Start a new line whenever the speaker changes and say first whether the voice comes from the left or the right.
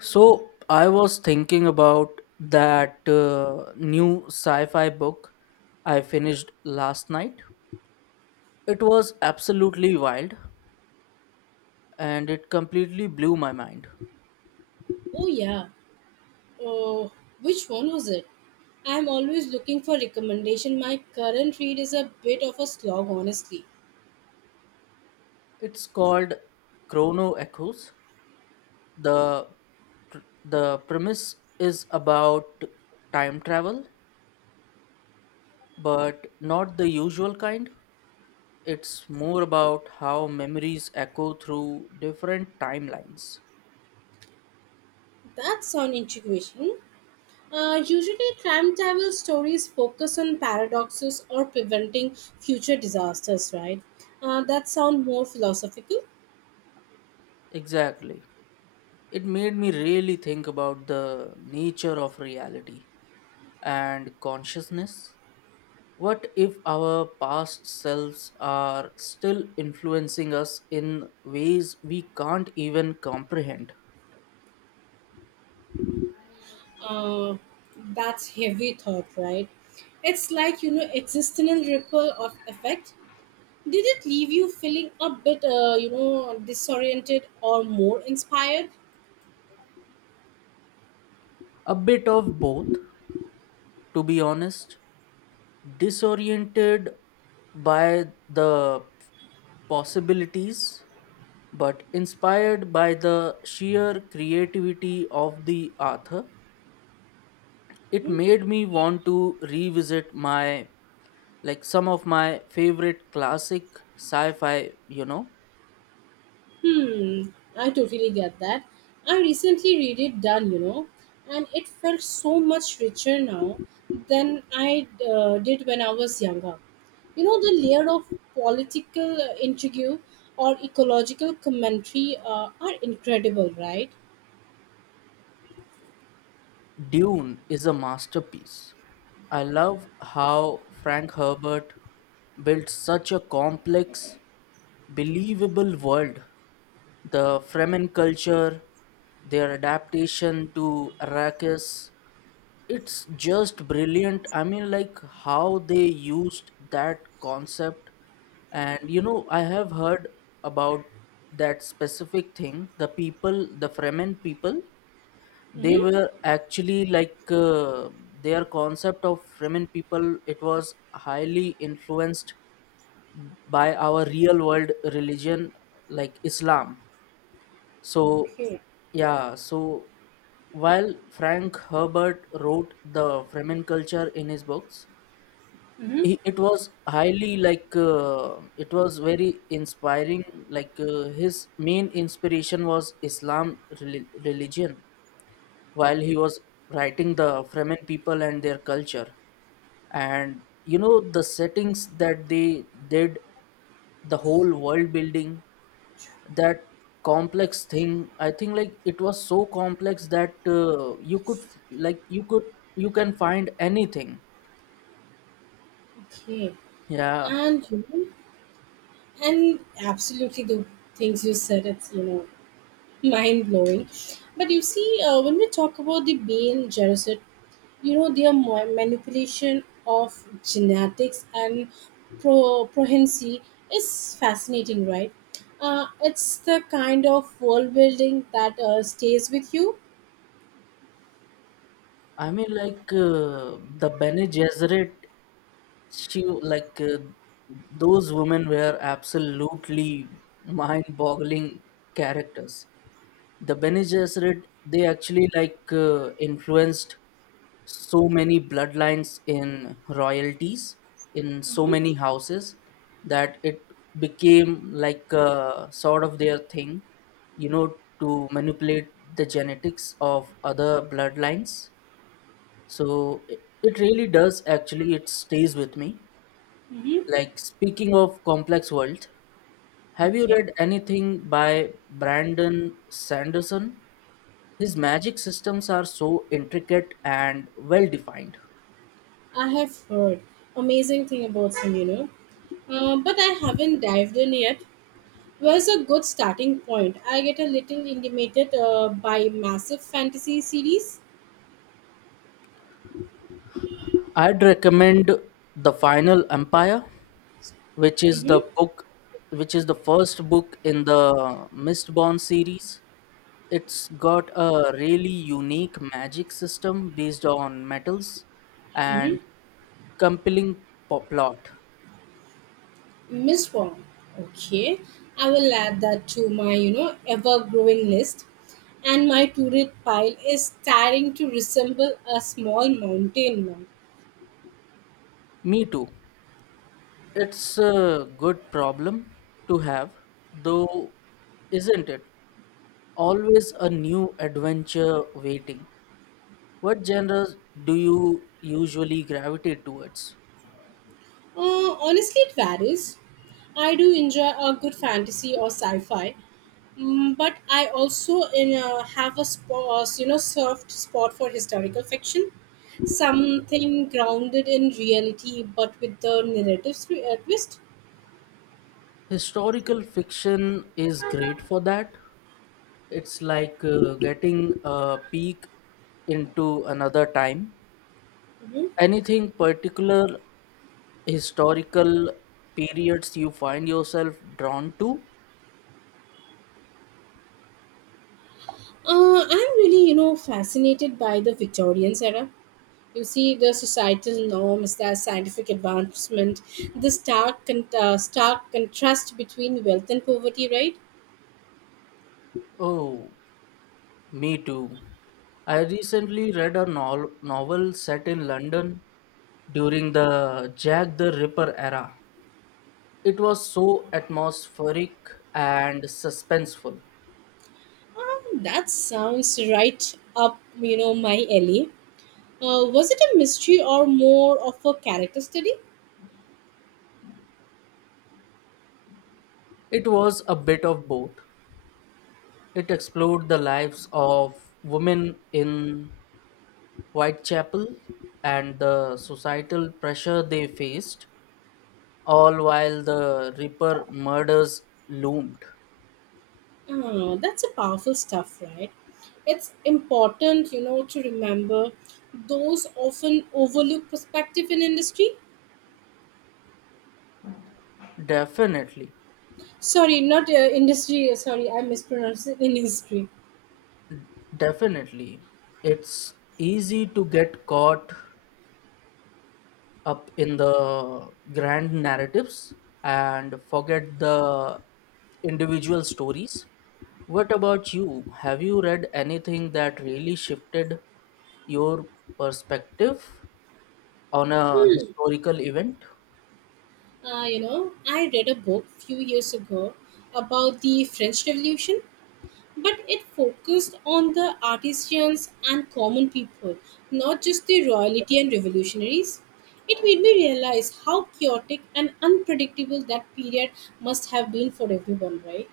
left: So I was thinking about that new sci fi book I finished last night. It was absolutely wild and it completely blew my mind.
right: Oh yeah. Oh, which one was it? I'm always looking for recommendation. My current read is a bit of a slog, honestly.
left: It's called Chrono Echoes. The, pr- the premise is about time travel, but not the usual kind. It's more about how memories echo through different timelines.
right: That sound intriguing. Usually, time travel stories focus on paradoxes or preventing future disasters, right? That sound more philosophical.
left: Exactly. It made me really think about the nature of reality and consciousness. What if our past selves are still influencing us in ways we can't even comprehend?
right: Uh, that's heavy thought, right? It's like existential ripple of effect. Did it leave you feeling a bit, disoriented or more inspired?
left: A bit of both, to be honest. Disoriented by the possibilities, but inspired by the sheer creativity of the author, it made me want to revisit my like some of my favorite classic sci-fi.
right: Hmm, I totally get that. I recently read it done, and it felt so much richer now than I did when I was younger. You know, the layer of political intrigue or ecological commentary are incredible, right?
left: Dune is a masterpiece. I love how Frank Herbert built such a complex, believable world. The Fremen culture, their adaptation to Arrakis, it's just brilliant. I mean, like, how they used that concept. And you know, I have heard about that specific thing, the Fremen people, they
right: Mm-hmm.
left: were actually like, their concept of Fremen people, it was highly influenced by our real world religion, like Islam. So
right: Okay.
left: yeah, so while Frank Herbert wrote the Fremen culture in his books,
right: Mm-hmm.
left: it was highly like, it was very inspiring. Like, his main inspiration was Islam religion while he was writing the Fremen people and their culture. And you know the settings that they did, the whole world building, that complex thing. I think like it was so complex that you could, like you could, you can find anything.
right: Okay.
left: Yeah.
right: And you know, And absolutely, the things you said, it's mind blowing. But you see, when we talk about the Bane Gerosid, you know their manipulation of genetics and prohensi is fascinating, right? It's the kind of world building that stays with you.
left: I mean, like, the Bene Gesserit, she like, those women were absolutely mind-boggling characters. The Bene Gesserit, they actually like, influenced so many bloodlines in royalties, in so
right: Mm-hmm.
left: many houses, that it became like, sort of their thing, you know, to manipulate the genetics of other bloodlines. So it really does, actually it stays with me.
right: Mm-hmm.
left: Like, speaking of complex world, have you
right: Okay,
left: read anything by Brandon Sanderson? His magic systems are so intricate and well defined.
right: I have heard amazing thing about him, but I haven't dived in yet. Was a good starting point. I get a little intimidated by massive fantasy series.
left: I'd recommend The Final Empire, which is the
right: Mm-hmm,
left: book which is the first book in the Mistborn series. It's got a really unique magic system based on metals and
right: mm-hmm.
left: compelling plot.
right: Miss Wong. Okay, I will add that to my ever-growing list. And my to-read pile is starting to resemble a small mountain now.
left: Me too. It's a good problem to have, though, isn't it? Always a new adventure waiting. What genres do you usually gravitate towards?
right: Honestly, it varies. I do enjoy a good fantasy or sci-fi. Mm, but I also in have a spot, you know, soft spot for historical fiction, something grounded in reality but with the narrative twist.
left: Historical fiction is great for that. It's like, getting a peek into another time.
right: hmm
left: Anything particular historical periods you find yourself drawn to?
right: I'm really, you know, fascinated by the Victorian era. You see the societal norms, the scientific advancement, the stark, stark contrast between wealth and poverty, right?
left: Oh, me too. I recently read a novel set in London during the Jack the Ripper era. It was so atmospheric and suspenseful.
right: That sounds right up, you know, my alley. Was it a mystery or more of a character study?
left: It was a bit of both. It explored the lives of women in Whitechapel and the societal pressure they faced, all while the Ripper murders loomed.
right: Oh, that's a powerful stuff, right? It's important, you know, to remember those often overlooked perspective in industry.
left: Definitely.
right: Sorry, not industry. Sorry, I mispronounced it. Industry.
left: Definitely. It's easy to get caught up in the grand narratives and forget the individual stories. What about you? Have you read anything that really shifted your perspective on a
right: Hmm.
left: historical event?
right: You know, I read a book few years ago about the French Revolution, but it focused on the artisans and common people, not just the royalty and revolutionaries. It made me realize how chaotic and unpredictable that period must have been for everyone, right?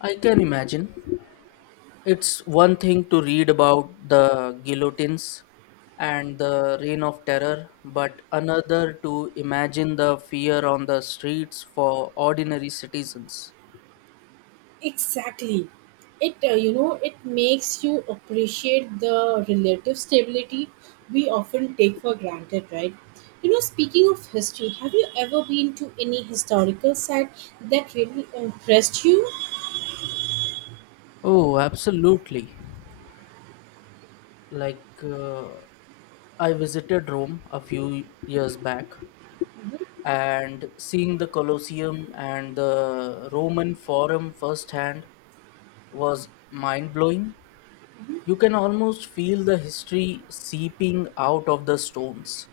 left: I can imagine. It's one thing to read about the guillotines and the reign of terror, but another to imagine the fear on the streets for ordinary citizens.
right: Exactly. It makes you appreciate the relative stability we often take for granted, right? You know, speaking of history, have you ever been to any historical site that really impressed you?
left: Oh, absolutely. Like, I visited Rome a few years back, and seeing the Colosseum and the Roman Forum firsthand was mind blowing. You can almost feel the history seeping out of the stones.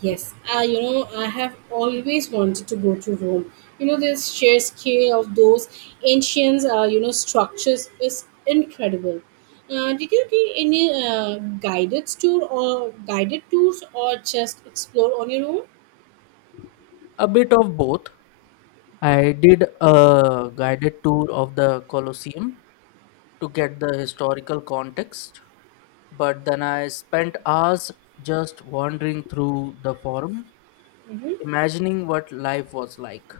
right: Yes, I have always wanted to go to Rome. You know, this sheer scale of those ancient, structures is incredible. Did you do any guided tour or guided tours or just explore on your own?
left: A bit of both. I did a guided tour of the Colosseum to get the historical context, but then I spent hours just wandering through the forum,
right: hmm
left: imagining what life was like.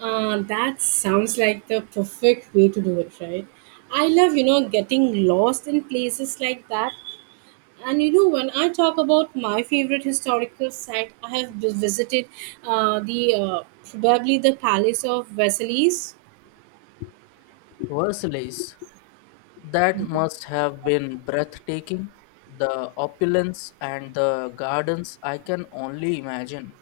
right: that sounds like the perfect way to do it, right? I love, you know, getting lost in places like that. And you know, when I talk about my favorite historical site, I have visited the probably the Palace of Versailles.
left: Versailles, that must have been breathtaking. The opulence and the gardens, I can only imagine.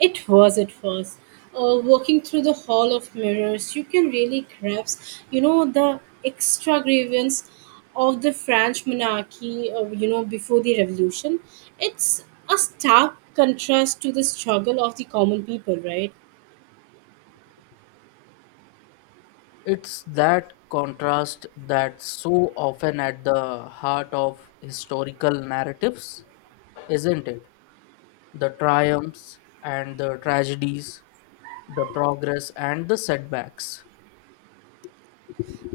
right: It was. Walking through the Hall of Mirrors, you can really grasp, you know, the extravagance of the French monarchy, before the revolution. It's a stark contrast to the struggle of the common people, right?
left: It's that contrast that's so often at the heart of historical narratives, isn't it? The triumphs and the tragedies, the progress and the setbacks.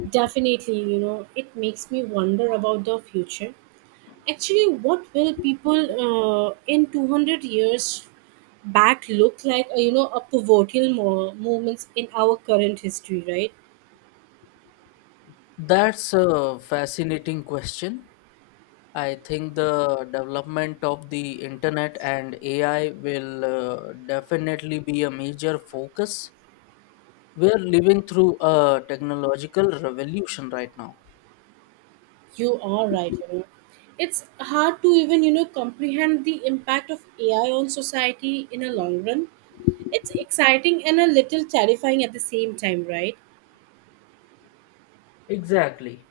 right: Definitely, you know, it makes me wonder about the future. Actually, what will people in 200 years back look like? A pivotal moments in our current history, right?
left: That's a fascinating question. I think the development of the internet and AI will definitely be a major focus. We are living through a technological revolution right now.
right: You are right. You know, it's hard to even comprehend the impact of AI on society in a long run. It's exciting and a little terrifying at the same time, right?
left: Exactly.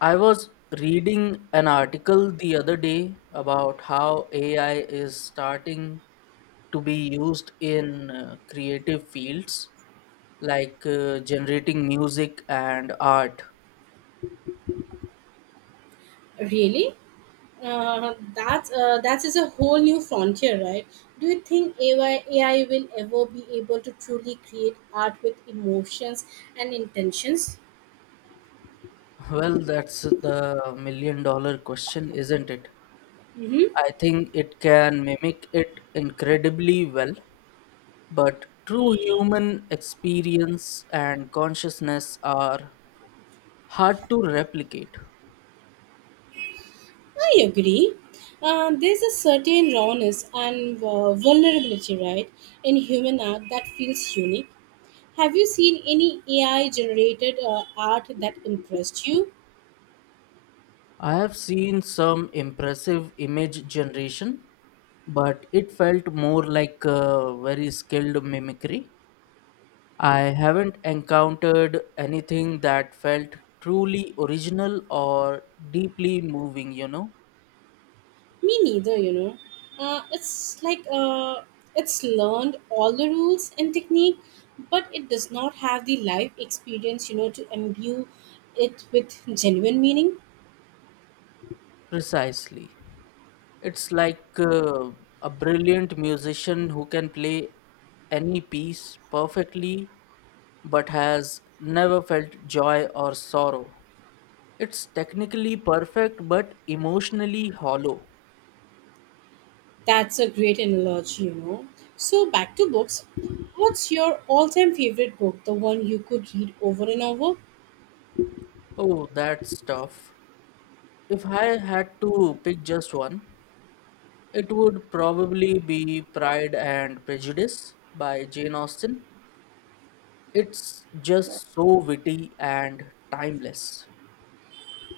left: I was reading an article the other day about how AI is starting to be used in creative fields, like generating music and art.
right: Really? That is a whole new frontier, right? Do you think AI will ever be able to truly create art with emotions and intentions?
left: Well, that's the million dollar question, isn't it?
right: Mm-hmm.
left: I think it can mimic it incredibly well, but true human experience and consciousness are hard to replicate.
right: I agree. There's a certain rawness and vulnerability, right, in human art that feels unique. Have you seen any AI generated art that impressed you?
left: I have seen some impressive image generation, but it felt more like a very skilled mimicry. I haven't encountered anything that felt truly original or deeply moving, you know?
right: Me neither, you know. Uh, it's like uh, it's learned all the rules and technique, but it does not have the life experience, you know, to imbue it with genuine meaning.
left: Precisely. It's like, a brilliant musician who can play any piece perfectly but has never felt joy or sorrow. It's technically perfect but emotionally hollow.
right: That's a great analogy, you know. So back to books. What's your all-time favorite book? The one you could read over and over?
left: Oh, that's tough. If I had to pick just one, it would probably be Pride and Prejudice by Jane Austen. It's just so witty and timeless.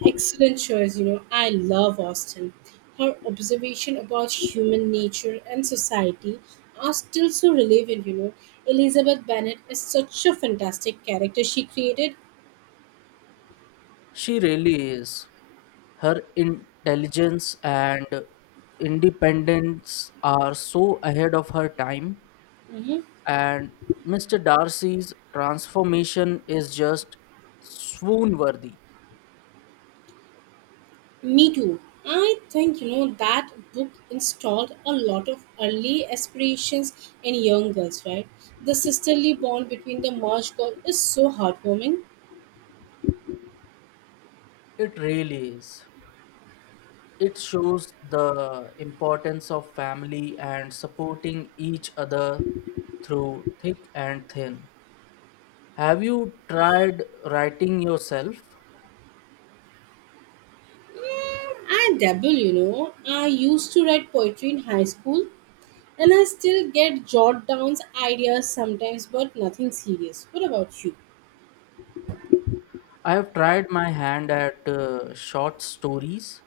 right: Excellent choice, you know. I love Austen. Her observation about human nature and society are still so relevant, you know. Elizabeth Bennet is such a fantastic character she created.
left: She really is. Her intelligence and independence are so ahead of her time,
right: hmm
left: and Mr. Darcy's transformation is just swoon worthy.
right: Me too. I think, you know, that book installed a lot of early aspirations in young girls, right? The sisterly bond between the Marsh girl is so heartwarming.
left: It really is. It shows the importance of family and supporting each other through thick and thin. Have you tried writing yourself?
right: Mm, I dabble, you know. I used to write poetry in high school, and I still get jot down ideas sometimes, but nothing serious. What about you?
left: I have tried my hand at short stories,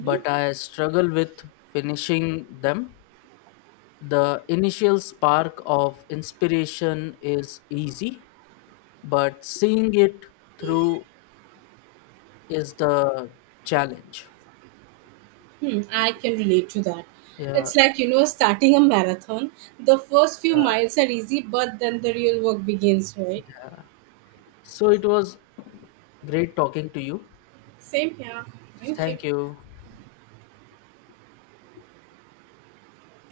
left: but I struggle with finishing them. The initial spark of inspiration is easy, but seeing it through is the challenge.
right: Hmm, I can relate to that.
left: Yeah,
right: It's like, you know, starting a marathon. The first few miles are easy, but then the real work begins, right?
left: yeah. So it was great talking to you.
right: Same here. Thank you.
left: Thank you.